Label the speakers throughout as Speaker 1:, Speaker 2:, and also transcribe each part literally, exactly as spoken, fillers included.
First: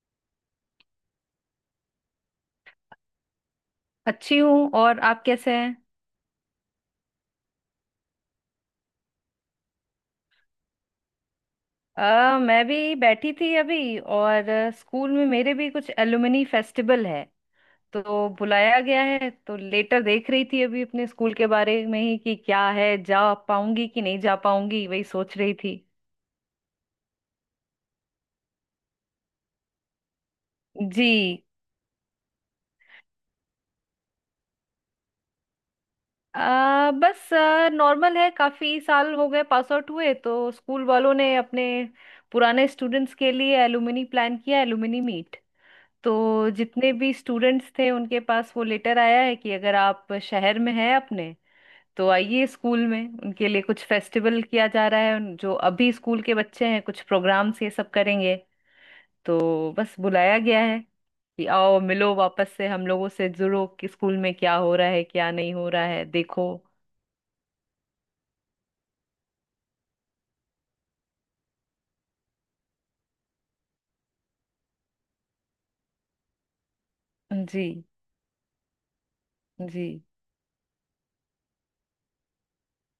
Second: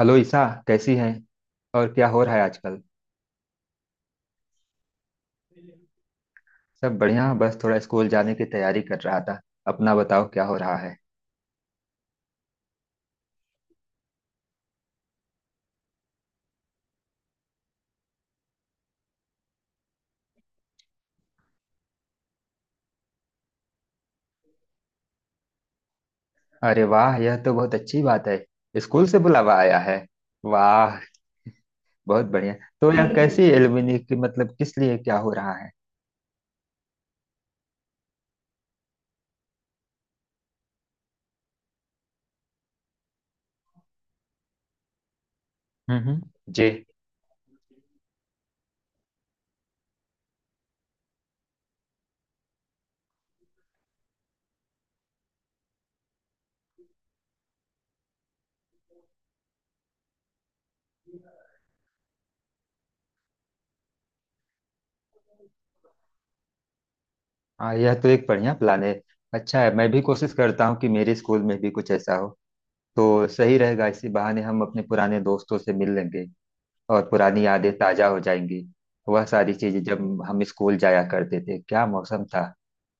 Speaker 1: Hello Isa. कैसी हैं। और क्या हो रहा है आजकल।
Speaker 2: अच्छी हूँ। और आप कैसे हैं?
Speaker 1: सब बढ़िया, बस थोड़ा स्कूल जाने की तैयारी कर रहा था। अपना बताओ, क्या हो रहा है।
Speaker 2: अ, मैं भी बैठी थी अभी। और अ, स्कूल में मेरे भी कुछ एलुमनी फेस्टिवल है, तो बुलाया गया है। तो लेटर देख रही थी अभी अपने स्कूल के बारे में ही कि क्या है, जा पाऊंगी कि नहीं जा पाऊंगी, वही सोच रही थी।
Speaker 1: अरे वाह, यह तो बहुत अच्छी बात है। स्कूल से बुलावा आया है। वाह,
Speaker 2: जी।
Speaker 1: बहुत बढ़िया। तो यह कैसी एलुमनी की मतलब किस लिए क्या हो रहा है।
Speaker 2: आ, बस नॉर्मल है, काफी साल हो गए पास आउट हुए, तो स्कूल वालों ने अपने पुराने स्टूडेंट्स के लिए एलुमनी प्लान किया, एलुमनी मीट।
Speaker 1: हम्म, हम्म।
Speaker 2: तो
Speaker 1: जी।
Speaker 2: जितने भी स्टूडेंट्स थे उनके पास वो लेटर आया है कि अगर आप शहर में हैं अपने, तो आइए। स्कूल में उनके लिए कुछ फेस्टिवल किया जा रहा है। उन- जो अभी स्कूल के बच्चे हैं, कुछ प्रोग्राम्स ये सब करेंगे। तो बस बुलाया गया है कि आओ, मिलो, वापस से हम लोगों से जुड़ो कि स्कूल में क्या हो रहा है, क्या नहीं हो रहा है, देखो।
Speaker 1: हाँ, यह तो एक बढ़िया प्लान है। अच्छा है, मैं भी कोशिश करता हूँ कि मेरे स्कूल में भी कुछ ऐसा हो। तो सही रहेगा, इसी बहाने हम अपने पुराने दोस्तों से मिल लेंगे और पुरानी यादें
Speaker 2: जी।
Speaker 1: ताजा हो जाएंगी। वह सारी चीजें,
Speaker 2: जी।
Speaker 1: जब हम स्कूल जाया करते थे, क्या मौसम था।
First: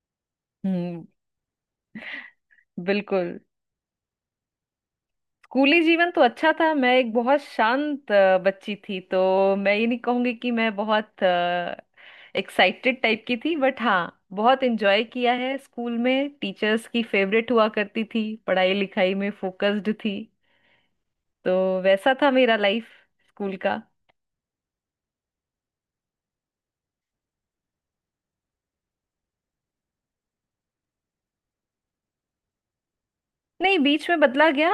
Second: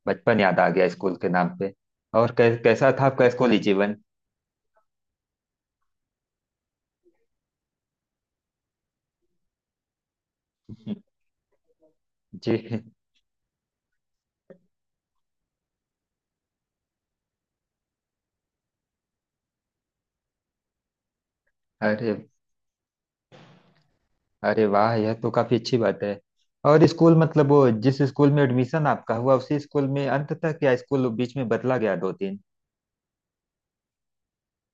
Speaker 1: बचपन याद आ गया
Speaker 2: हम्म।
Speaker 1: स्कूल के नाम पे। और कै, कैसा था आपका
Speaker 2: बिल्कुल।
Speaker 1: स्कूली जीवन।
Speaker 2: स्कूली जीवन तो अच्छा था। मैं एक बहुत शांत अ, बच्ची थी। तो मैं ये नहीं कहूंगी कि मैं बहुत
Speaker 1: जी।
Speaker 2: एक्साइटेड टाइप की थी। बट हाँ, बहुत एंजॉय किया है स्कूल में। टीचर्स की फेवरेट हुआ करती थी, पढ़ाई लिखाई में फोकस्ड थी। तो
Speaker 1: अरे।
Speaker 2: वैसा था मेरा लाइफ स्कूल का।
Speaker 1: अरे वाह, यह तो काफी अच्छी बात है। और स्कूल मतलब वो जिस स्कूल में एडमिशन आपका हुआ उसी स्कूल में अंत तक, या स्कूल बीच में बदला गया दो तीन।
Speaker 2: नहीं, बीच में बदला गया।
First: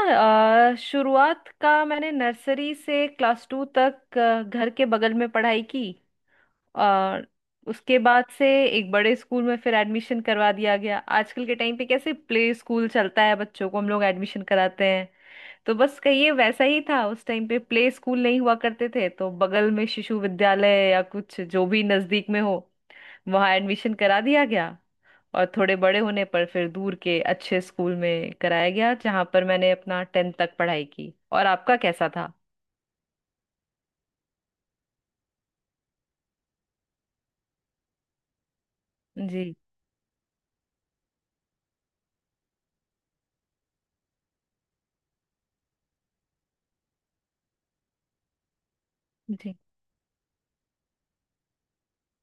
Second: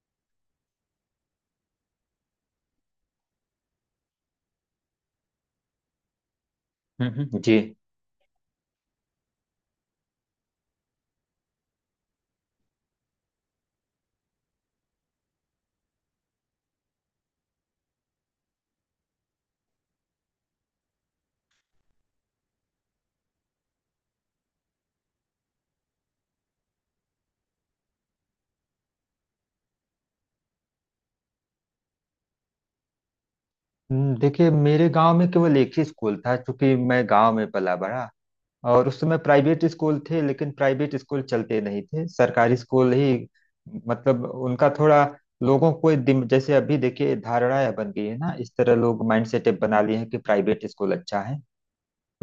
Speaker 2: अ, शुरुआत का मैंने नर्सरी से क्लास टू तक अ, घर के बगल में पढ़ाई की। और
Speaker 1: हम्म जी।
Speaker 2: उसके बाद से एक बड़े स्कूल में फिर एडमिशन करवा दिया गया। आजकल के टाइम पे कैसे प्ले स्कूल चलता है, बच्चों को हम लोग एडमिशन कराते हैं, तो बस कहिए वैसा ही था। उस टाइम पे प्ले स्कूल नहीं हुआ करते थे, तो बगल में शिशु विद्यालय या कुछ जो भी नजदीक में हो, वहां एडमिशन करा दिया गया। और थोड़े बड़े होने पर फिर दूर के अच्छे स्कूल में कराया गया, जहां पर मैंने अपना टेंथ तक पढ़ाई की। और आपका कैसा था?
Speaker 1: हम्म, देखिए, मेरे गांव में केवल एक ही स्कूल था, क्योंकि मैं गांव में पला बड़ा। और उस समय
Speaker 2: जी।
Speaker 1: प्राइवेट स्कूल थे, लेकिन प्राइवेट स्कूल चलते नहीं थे, सरकारी स्कूल ही। मतलब उनका थोड़ा लोगों को दिम- जैसे अभी देखिए, धारणाएं बन गई है ना, इस तरह लोग माइंड सेट
Speaker 2: जी।
Speaker 1: बना लिए हैं कि प्राइवेट स्कूल अच्छा है।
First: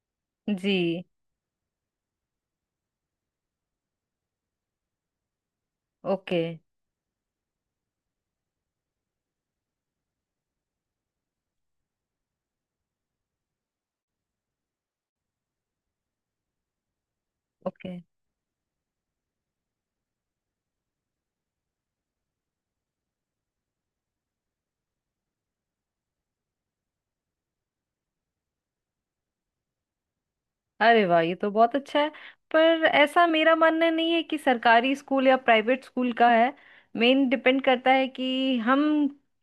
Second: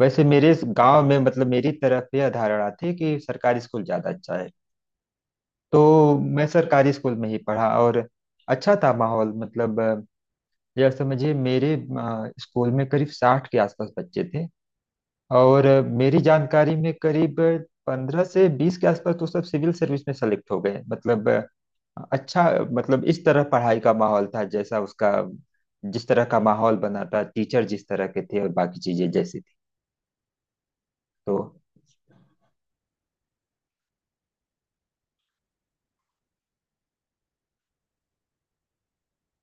Speaker 1: वैसे मेरे इस गांव
Speaker 2: जी।
Speaker 1: में मतलब मेरी तरफ यह धारणा थी कि सरकारी स्कूल ज्यादा अच्छा है। तो
Speaker 2: ओके।
Speaker 1: मैं सरकारी स्कूल में ही पढ़ा। और अच्छा था माहौल, मतलब अ, यह समझिए मेरे अ, स्कूल में करीब साठ के आसपास बच्चे थे। और मेरी जानकारी में करीब
Speaker 2: ओके।
Speaker 1: पंद्रह से बीस के आसपास तो सब सिविल सर्विस में सेलेक्ट हो गए। मतलब अच्छा। मतलब इस तरह पढ़ाई का माहौल था, जैसा उसका, जिस तरह का माहौल बना था, टीचर जिस तरह के थे और बाकी चीजें जैसी थी।
Speaker 2: अरे वाह,
Speaker 1: तो
Speaker 2: ये तो बहुत अच्छा है। पर ऐसा मेरा मानना नहीं है कि सरकारी स्कूल या प्राइवेट स्कूल का है। मेन डिपेंड करता है कि हम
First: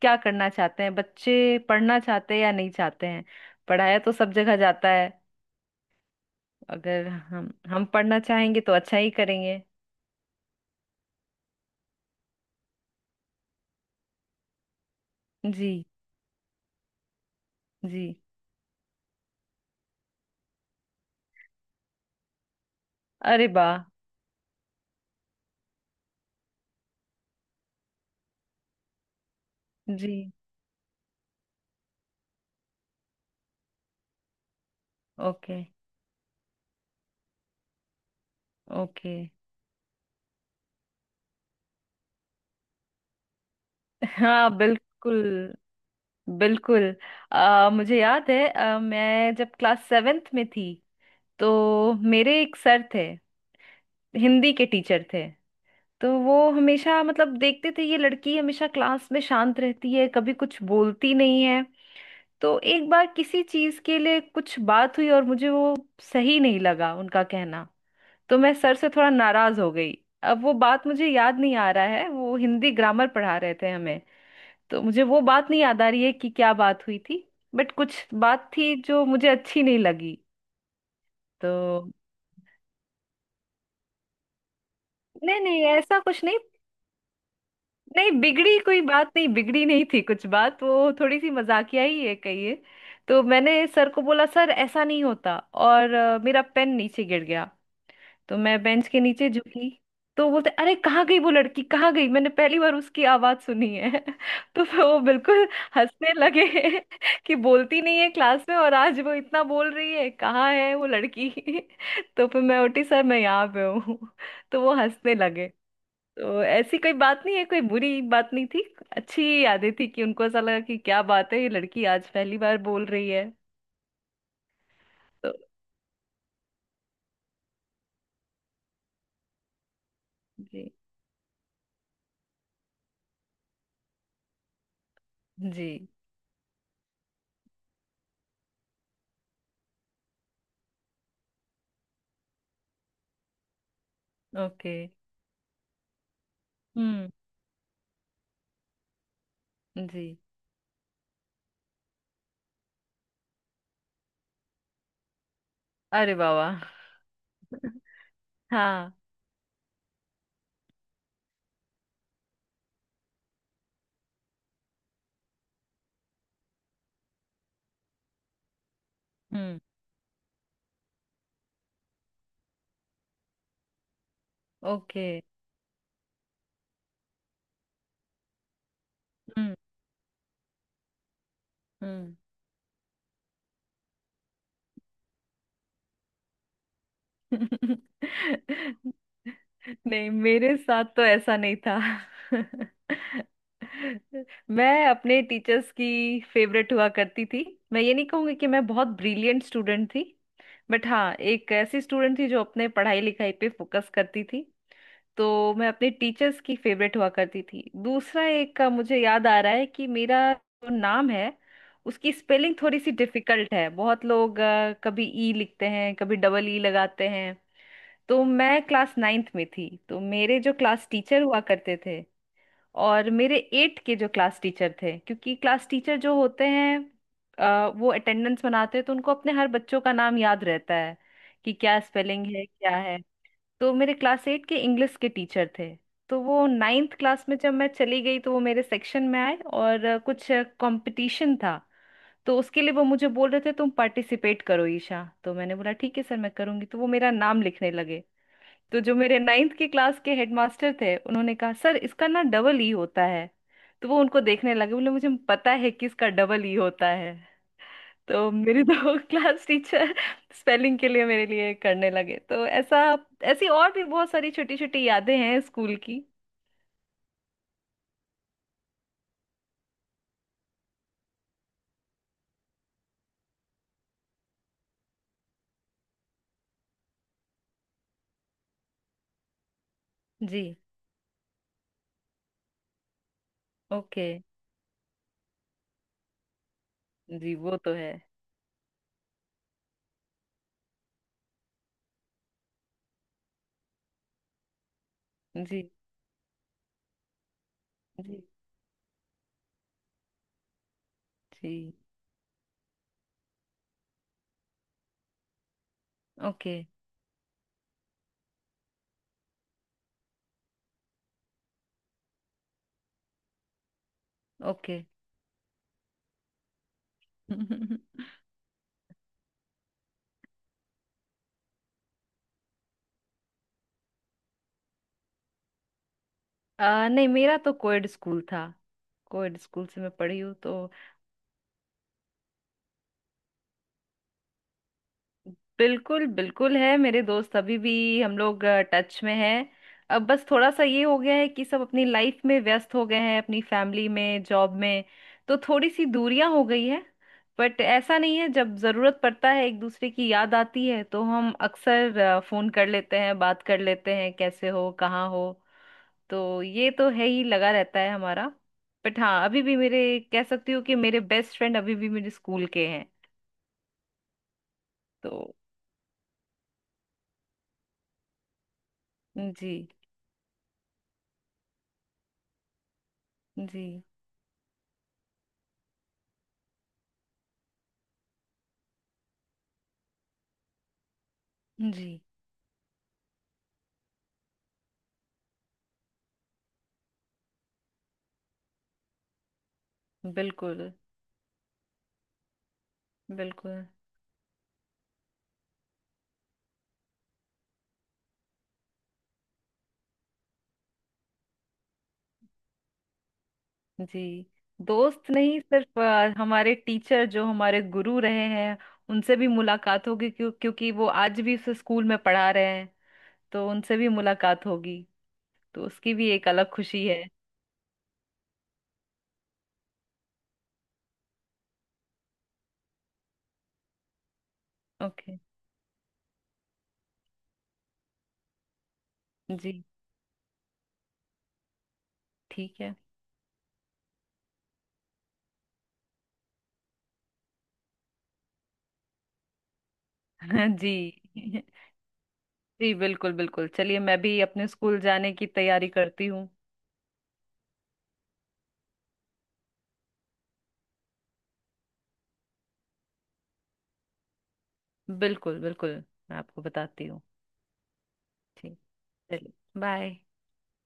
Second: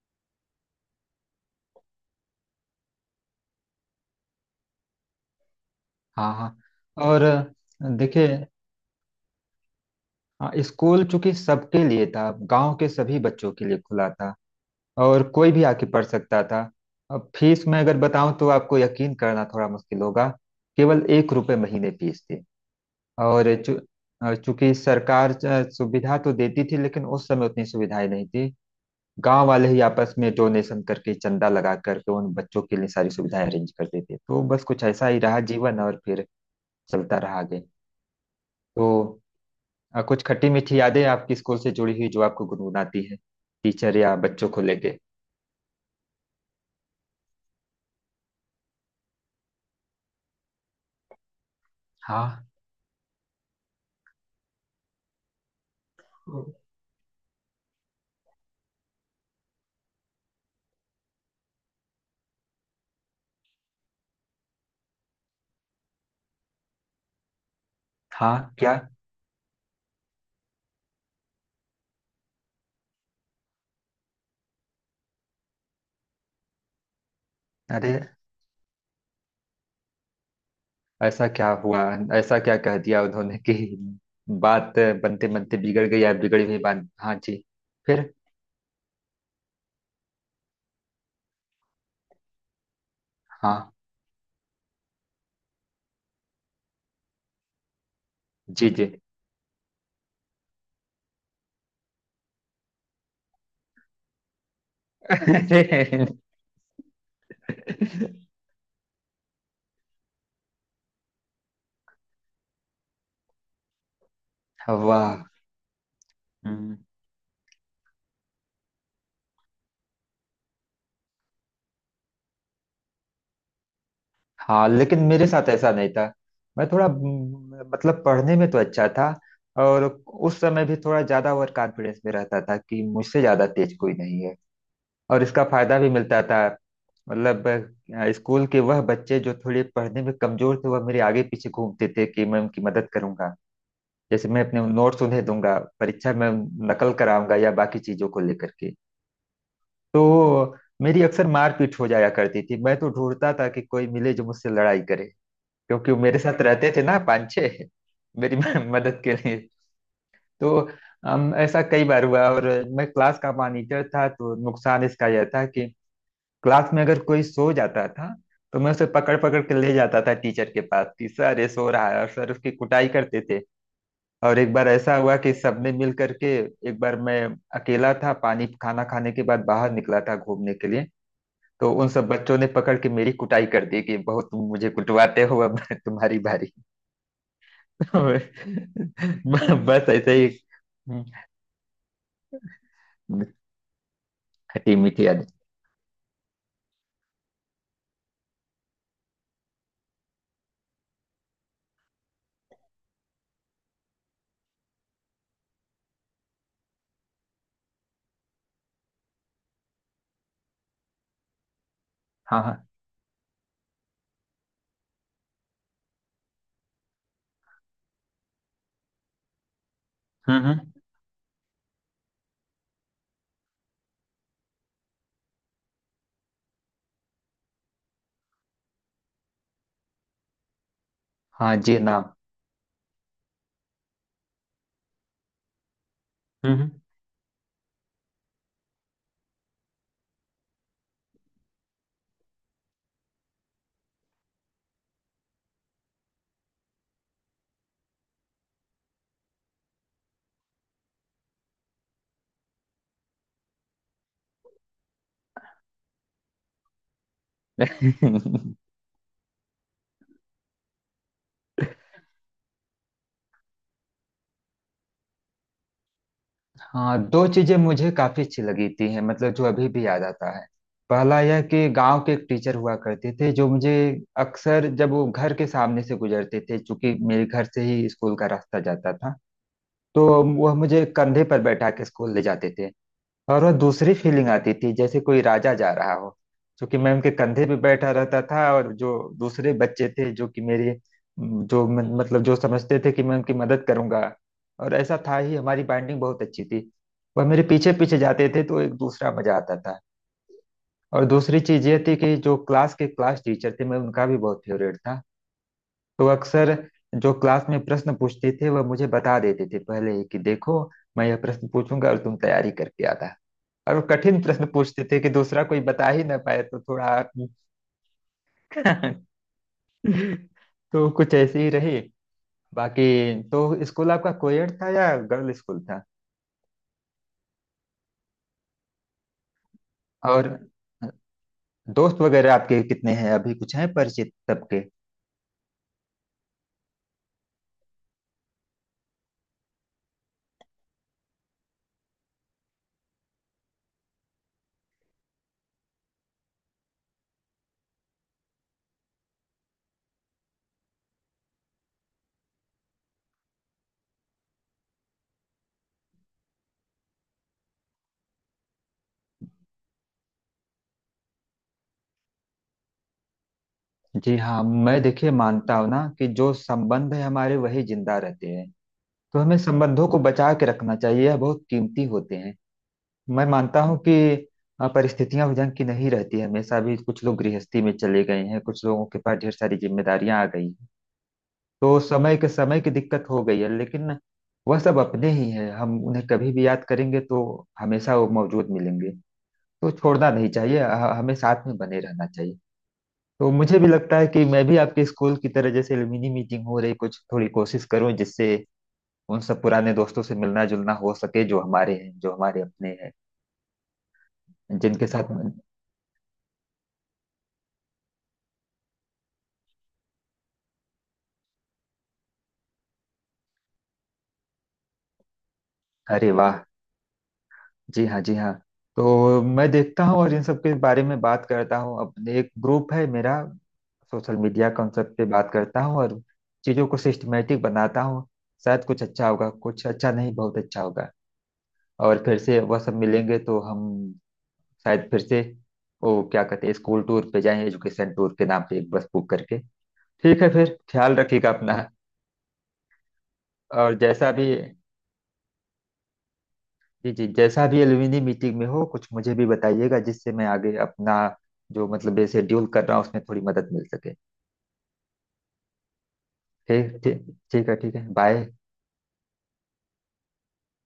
Speaker 2: क्या करना चाहते हैं, बच्चे पढ़ना चाहते हैं या नहीं चाहते हैं। पढ़ाया तो सब जगह जाता है।
Speaker 1: हाँ, हाँ।
Speaker 2: अगर
Speaker 1: और
Speaker 2: हम हम पढ़ना
Speaker 1: देखिए,
Speaker 2: चाहेंगे तो अच्छा ही करेंगे।
Speaker 1: हाँ, स्कूल चूंकि सबके लिए था, गांव के सभी बच्चों के लिए खुला था और कोई भी
Speaker 2: जी।
Speaker 1: आके पढ़ सकता था। अब फीस मैं अगर
Speaker 2: जी।
Speaker 1: बताऊं तो आपको यकीन करना थोड़ा मुश्किल होगा। केवल एक रुपए महीने फीस थी।
Speaker 2: अरे
Speaker 1: और चू,
Speaker 2: वाह।
Speaker 1: और चूंकि सरकार च- सुविधा तो देती थी, लेकिन उस समय उतनी सुविधाएं नहीं थी। गांव वाले ही
Speaker 2: जी।
Speaker 1: आपस में डोनेशन करके, चंदा लगा करके उन बच्चों के लिए सारी सुविधाएं अरेंज करते थे, तो बस कुछ ऐसा ही रहा
Speaker 2: ओके।
Speaker 1: जीवन और फिर चलता रहा आगे। तो
Speaker 2: ओके।
Speaker 1: अ, कुछ खट्टी मीठी यादें आपकी स्कूल से जुड़ी हुई जो आपको गुनगुनाती है, टीचर या बच्चों
Speaker 2: हाँ,
Speaker 1: को लेके।
Speaker 2: बिल्कुल। बिल्कुल। अ, मुझे याद है, अ, मैं जब क्लास सेवेंथ में थी, तो मेरे
Speaker 1: हाँ,
Speaker 2: एक सर थे, हिंदी के टीचर थे। तो वो हमेशा मतलब देखते थे ये लड़की हमेशा क्लास में शांत रहती है, कभी कुछ बोलती नहीं है। तो एक बार किसी चीज के लिए कुछ बात हुई और मुझे वो सही नहीं लगा उनका कहना।
Speaker 1: हाँ
Speaker 2: तो मैं सर
Speaker 1: क्या।
Speaker 2: से थोड़ा नाराज हो गई। अब वो बात मुझे याद नहीं आ रहा है, वो हिंदी ग्रामर पढ़ा रहे थे हमें। तो मुझे वो बात नहीं याद आ रही है कि क्या बात हुई थी। बट
Speaker 1: अरे,
Speaker 2: कुछ बात थी जो मुझे अच्छी नहीं लगी।
Speaker 1: ऐसा क्या
Speaker 2: तो
Speaker 1: हुआ। ऐसा क्या कह दिया उन्होंने कि बात बनते
Speaker 2: नहीं
Speaker 1: बनते
Speaker 2: नहीं,
Speaker 1: बिगड़ गई,
Speaker 2: ऐसा
Speaker 1: या
Speaker 2: कुछ नहीं।
Speaker 1: बिगड़ी हुई बात, हाँ जी। फिर।
Speaker 2: नहीं, बिगड़ी कोई बात नहीं, बिगड़ी नहीं थी कुछ बात। वो थोड़ी सी मजाकिया ही है, कहिए। तो मैंने
Speaker 1: हाँ।
Speaker 2: सर को बोला सर ऐसा नहीं होता। और अ, मेरा पेन नीचे गिर गया। तो मैं
Speaker 1: जी
Speaker 2: बेंच
Speaker 1: जी।
Speaker 2: के नीचे झुकी। तो बोलते अरे कहाँ गई वो लड़की, कहाँ गई, मैंने पहली बार उसकी आवाज सुनी है। तो फिर वो बिल्कुल हंसने
Speaker 1: अरे
Speaker 2: लगे। कि बोलती नहीं है क्लास में और आज वो इतना बोल रही है, कहाँ है वो लड़की। तो फिर मैं उठी, सर मैं यहाँ पे हूँ। तो वो हंसने
Speaker 1: वाह।
Speaker 2: लगे। तो
Speaker 1: हम्म।
Speaker 2: ऐसी कोई बात नहीं है, कोई बुरी बात नहीं थी। अच्छी यादें थी कि उनको ऐसा लगा कि क्या बात है, ये लड़की आज पहली बार बोल रही है।
Speaker 1: हाँ, लेकिन मेरे
Speaker 2: तो
Speaker 1: साथ ऐसा नहीं था। मैं थोड़ा हम्म, मतलब पढ़ने में तो अच्छा था। और उस समय
Speaker 2: जी।
Speaker 1: भी थोड़ा ज्यादा ओवर कॉन्फिडेंस में रहता था कि मुझसे ज्यादा तेज कोई नहीं है। और इसका
Speaker 2: जी।
Speaker 1: फायदा भी मिलता था। मतलब अ, स्कूल के वह बच्चे जो थोड़े पढ़ने में कमजोर थे, वह मेरे आगे पीछे घूमते थे कि मैं उनकी मदद करूंगा, जैसे मैं अपने
Speaker 2: ओके।
Speaker 1: नोट्स उन्हें दूंगा, परीक्षा में नकल
Speaker 2: हम्म।
Speaker 1: कराऊंगा या बाकी चीजों को लेकर के।
Speaker 2: जी।
Speaker 1: तो मेरी अक्सर मारपीट हो जाया करती थी, मैं तो ढूंढता था कि कोई मिले जो मुझसे लड़ाई करे, क्योंकि वो
Speaker 2: अरे
Speaker 1: मेरे साथ
Speaker 2: बाबा।
Speaker 1: रहते थे ना, पाँच छः। मेरी
Speaker 2: हाँ।
Speaker 1: मदद के लिए। तो अम, ऐसा कई बार हुआ। और मैं क्लास का मॉनिटर था, तो नुकसान इसका यह था कि क्लास में अगर कोई सो जाता था, तो मैं उसे पकड़ पकड़ के
Speaker 2: हम्म।
Speaker 1: ले जाता था टीचर के पास कि सर ये सो रहा है, और सर उसकी कुटाई करते थे। और एक बार ऐसा
Speaker 2: ओके।
Speaker 1: हुआ कि सबने मिल करके, एक बार मैं अकेला था, पानी खाना खाने के बाद
Speaker 2: हम्म।
Speaker 1: बाहर निकला था घूमने के लिए, तो उन सब
Speaker 2: हम्म।
Speaker 1: बच्चों ने पकड़ के मेरी कुटाई कर दी कि बहुत तुम मुझे कुटवाते हो, अब तुम्हारी बारी। बस
Speaker 2: नहीं,
Speaker 1: ऐसे ही।
Speaker 2: मेरे साथ
Speaker 1: हम्म,
Speaker 2: तो ऐसा नहीं था।
Speaker 1: खटी
Speaker 2: मैं
Speaker 1: मीठी
Speaker 2: अपने
Speaker 1: याद।
Speaker 2: टीचर्स की फेवरेट हुआ करती थी। मैं ये नहीं कहूंगी कि मैं बहुत ब्रिलियंट स्टूडेंट थी। बट हाँ, एक ऐसी स्टूडेंट थी जो अपने पढ़ाई लिखाई पे फोकस करती थी। तो मैं अपने टीचर्स की फेवरेट हुआ करती थी। दूसरा एक का मुझे याद आ रहा है कि मेरा जो नाम है, उसकी
Speaker 1: हाँ,
Speaker 2: स्पेलिंग
Speaker 1: हाँ।
Speaker 2: थोड़ी सी डिफिकल्ट है। बहुत लोग अ, कभी ई लिखते हैं, कभी डबल ई लगाते हैं। तो मैं क्लास नाइन्थ में थी, तो मेरे
Speaker 1: हम्म,
Speaker 2: जो
Speaker 1: हम्म।
Speaker 2: क्लास टीचर हुआ करते थे और मेरे एट के जो क्लास टीचर थे, क्योंकि क्लास टीचर जो होते हैं, अ, वो अटेंडेंस बनाते हैं, तो उनको अपने हर बच्चों का नाम याद रहता है कि
Speaker 1: हाँ जी
Speaker 2: क्या
Speaker 1: ना।
Speaker 2: स्पेलिंग है क्या है। तो मेरे क्लास एट के इंग्लिश के टीचर थे। तो वो
Speaker 1: हम्म।
Speaker 2: नाइन्थ क्लास में जब मैं चली गई, तो वो मेरे सेक्शन में आए। और अ, कुछ कंपटीशन था, तो उसके लिए वो मुझे बोल रहे थे तुम पार्टिसिपेट करो ईशा। तो मैंने बोला ठीक है सर, मैं करूंगी। तो वो मेरा नाम लिखने लगे। तो जो मेरे नाइन्थ की क्लास के हेडमास्टर थे, उन्होंने कहा सर इसका ना डबल ई होता है। तो वो उनको देखने लगे, बोले मुझे पता है कि इसका डबल ई होता है। तो
Speaker 1: हम्म।
Speaker 2: मेरी दो क्लास टीचर स्पेलिंग के लिए मेरे लिए करने लगे। तो ऐसा, ऐसी और भी बहुत सारी छोटी छोटी यादें हैं स्कूल की।
Speaker 1: हाँ, दो चीजें मुझे काफी अच्छी लगी थी हैं, मतलब जो अभी भी याद आता है। पहला यह कि गांव के एक टीचर हुआ करते थे जो मुझे अक्सर, जब वो घर के सामने से गुजरते थे, चूंकि मेरे घर से ही स्कूल का रास्ता जाता था, तो
Speaker 2: जी।
Speaker 1: वह मुझे कंधे पर बैठा के स्कूल ले जाते थे। और वह दूसरी
Speaker 2: ओके।
Speaker 1: फीलिंग आती थी, जैसे कोई राजा जा रहा हो, क्योंकि मैं उनके
Speaker 2: जी,
Speaker 1: कंधे पे
Speaker 2: वो तो
Speaker 1: बैठा
Speaker 2: है।
Speaker 1: रहता था। और जो दूसरे बच्चे थे जो कि मेरे जो म- मतलब जो समझते थे कि मैं उनकी मदद करूंगा, और ऐसा था ही, हमारी
Speaker 2: जी।
Speaker 1: बाइंडिंग बहुत अच्छी थी। वह मेरे पीछे पीछे
Speaker 2: जी।
Speaker 1: जाते थे, तो एक दूसरा मजा आता था। और दूसरी चीज
Speaker 2: जी।
Speaker 1: ये थी कि जो क्लास के क्लास टीचर थे, मैं उनका भी बहुत फेवरेट था। तो
Speaker 2: ओके।
Speaker 1: अक्सर जो क्लास में प्रश्न पूछते थे, वह मुझे बता देते थे पहले ही कि देखो, मैं यह प्रश्न पूछूंगा और तुम तैयारी करके आना। और वो कठिन प्रश्न
Speaker 2: ओके।
Speaker 1: पूछते थे कि दूसरा कोई बता ही ना पाए, तो थोड़ा। तो कुछ ऐसे ही रहे बाकी। तो स्कूल आपका कोएड था या गर्ल स्कूल था।
Speaker 2: आ, नहीं, मेरा तो कोएड स्कूल था। कोएड स्कूल से मैं पढ़ी हूँ।
Speaker 1: और
Speaker 2: तो
Speaker 1: दोस्त वगैरह आपके कितने हैं अभी, कुछ हैं परिचित सबके।
Speaker 2: बिल्कुल बिल्कुल है, मेरे दोस्त अभी भी, हम लोग टच में हैं। अब बस थोड़ा सा ये हो गया है कि सब अपनी लाइफ में व्यस्त हो गए हैं, अपनी फैमिली में, जॉब में, तो थोड़ी सी दूरियां हो गई है। बट ऐसा नहीं है, जब जरूरत पड़ता है, एक दूसरे की याद आती है, तो हम अक्सर अ, फोन कर लेते हैं, बात कर लेते हैं कैसे हो, कहाँ हो। तो ये तो है ही, लगा रहता है हमारा। बट हाँ, अभी भी मेरे, कह सकती हूँ कि मेरे बेस्ट फ्रेंड अभी भी मेरे स्कूल के हैं।
Speaker 1: जी हाँ, मैं देखिए
Speaker 2: तो
Speaker 1: मानता हूँ ना कि जो संबंध है हमारे, वही जिंदा रहते हैं। तो हमें
Speaker 2: जी।
Speaker 1: संबंधों को बचा के रखना चाहिए, यह बहुत कीमती होते हैं। मैं मानता
Speaker 2: जी।
Speaker 1: हूं कि अ, परिस्थितियां ढंग की नहीं रहती है हमेशा भी, कुछ लोग गृहस्थी में चले गए हैं, कुछ लोगों के पास ढेर सारी जिम्मेदारियां आ गई हैं। तो
Speaker 2: जी।
Speaker 1: समय के, समय की दिक्कत हो गई है, लेकिन वह सब अपने ही हैं, हम उन्हें कभी भी याद करेंगे तो हमेशा वो मौजूद मिलेंगे। तो छोड़ना नहीं चाहिए,
Speaker 2: बिल्कुल
Speaker 1: ह- हमें साथ में बने रहना चाहिए। तो मुझे
Speaker 2: बिल्कुल।
Speaker 1: भी लगता है कि मैं भी आपके स्कूल की तरह, जैसे मिनी मीटिंग हो रही, कुछ थोड़ी कोशिश करूं जिससे उन सब पुराने दोस्तों से मिलना जुलना हो सके जो हमारे हैं, जो हमारे अपने हैं,
Speaker 2: जी।
Speaker 1: जिनके
Speaker 2: दोस्त
Speaker 1: साथ।
Speaker 2: नहीं, सिर्फ अ, हमारे टीचर जो हमारे गुरु रहे हैं, उनसे भी मुलाकात होगी, क्यों, क्योंकि वो आज भी उस स्कूल में पढ़ा रहे हैं। तो उनसे भी मुलाकात होगी। तो उसकी भी
Speaker 1: अरे
Speaker 2: एक
Speaker 1: वाह।
Speaker 2: अलग खुशी है।
Speaker 1: जी हाँ, जी हाँ। तो मैं देखता हूँ और इन सब के बारे में बात करता हूँ अपने, एक ग्रुप है मेरा सोशल मीडिया कॉन्सेप्ट पे,
Speaker 2: ओके।
Speaker 1: बात करता हूँ और चीज़ों को सिस्टमेटिक बनाता हूँ। शायद कुछ अच्छा होगा,
Speaker 2: जी।
Speaker 1: कुछ अच्छा नहीं, बहुत अच्छा होगा। और फिर से वह
Speaker 2: ठीक
Speaker 1: सब
Speaker 2: है।
Speaker 1: मिलेंगे तो हम शायद फिर से, वो क्या कहते हैं, स्कूल टूर पे जाएं, एजुकेशन टूर के नाम पे एक बस बुक करके। ठीक है, फिर ख्याल
Speaker 2: जी।
Speaker 1: रखिएगा अपना।
Speaker 2: जी बिल्कुल बिल्कुल,
Speaker 1: और
Speaker 2: चलिए मैं
Speaker 1: जैसा
Speaker 2: भी
Speaker 1: भी,
Speaker 2: अपने स्कूल जाने की तैयारी करती हूँ।
Speaker 1: जी जी, जैसा भी एलुमिनी मीटिंग में हो कुछ मुझे भी बताइएगा, जिससे मैं आगे अपना जो मतलब ये शेड्यूल कर रहा हूँ उसमें थोड़ी मदद मिल सके।
Speaker 2: बिल्कुल बिल्कुल, मैं आपको
Speaker 1: ठीक,
Speaker 2: बताती
Speaker 1: ठीक,
Speaker 2: हूँ।
Speaker 1: ठीक है, ठीक है, बाय।
Speaker 2: ठीक। चलिए। बाय।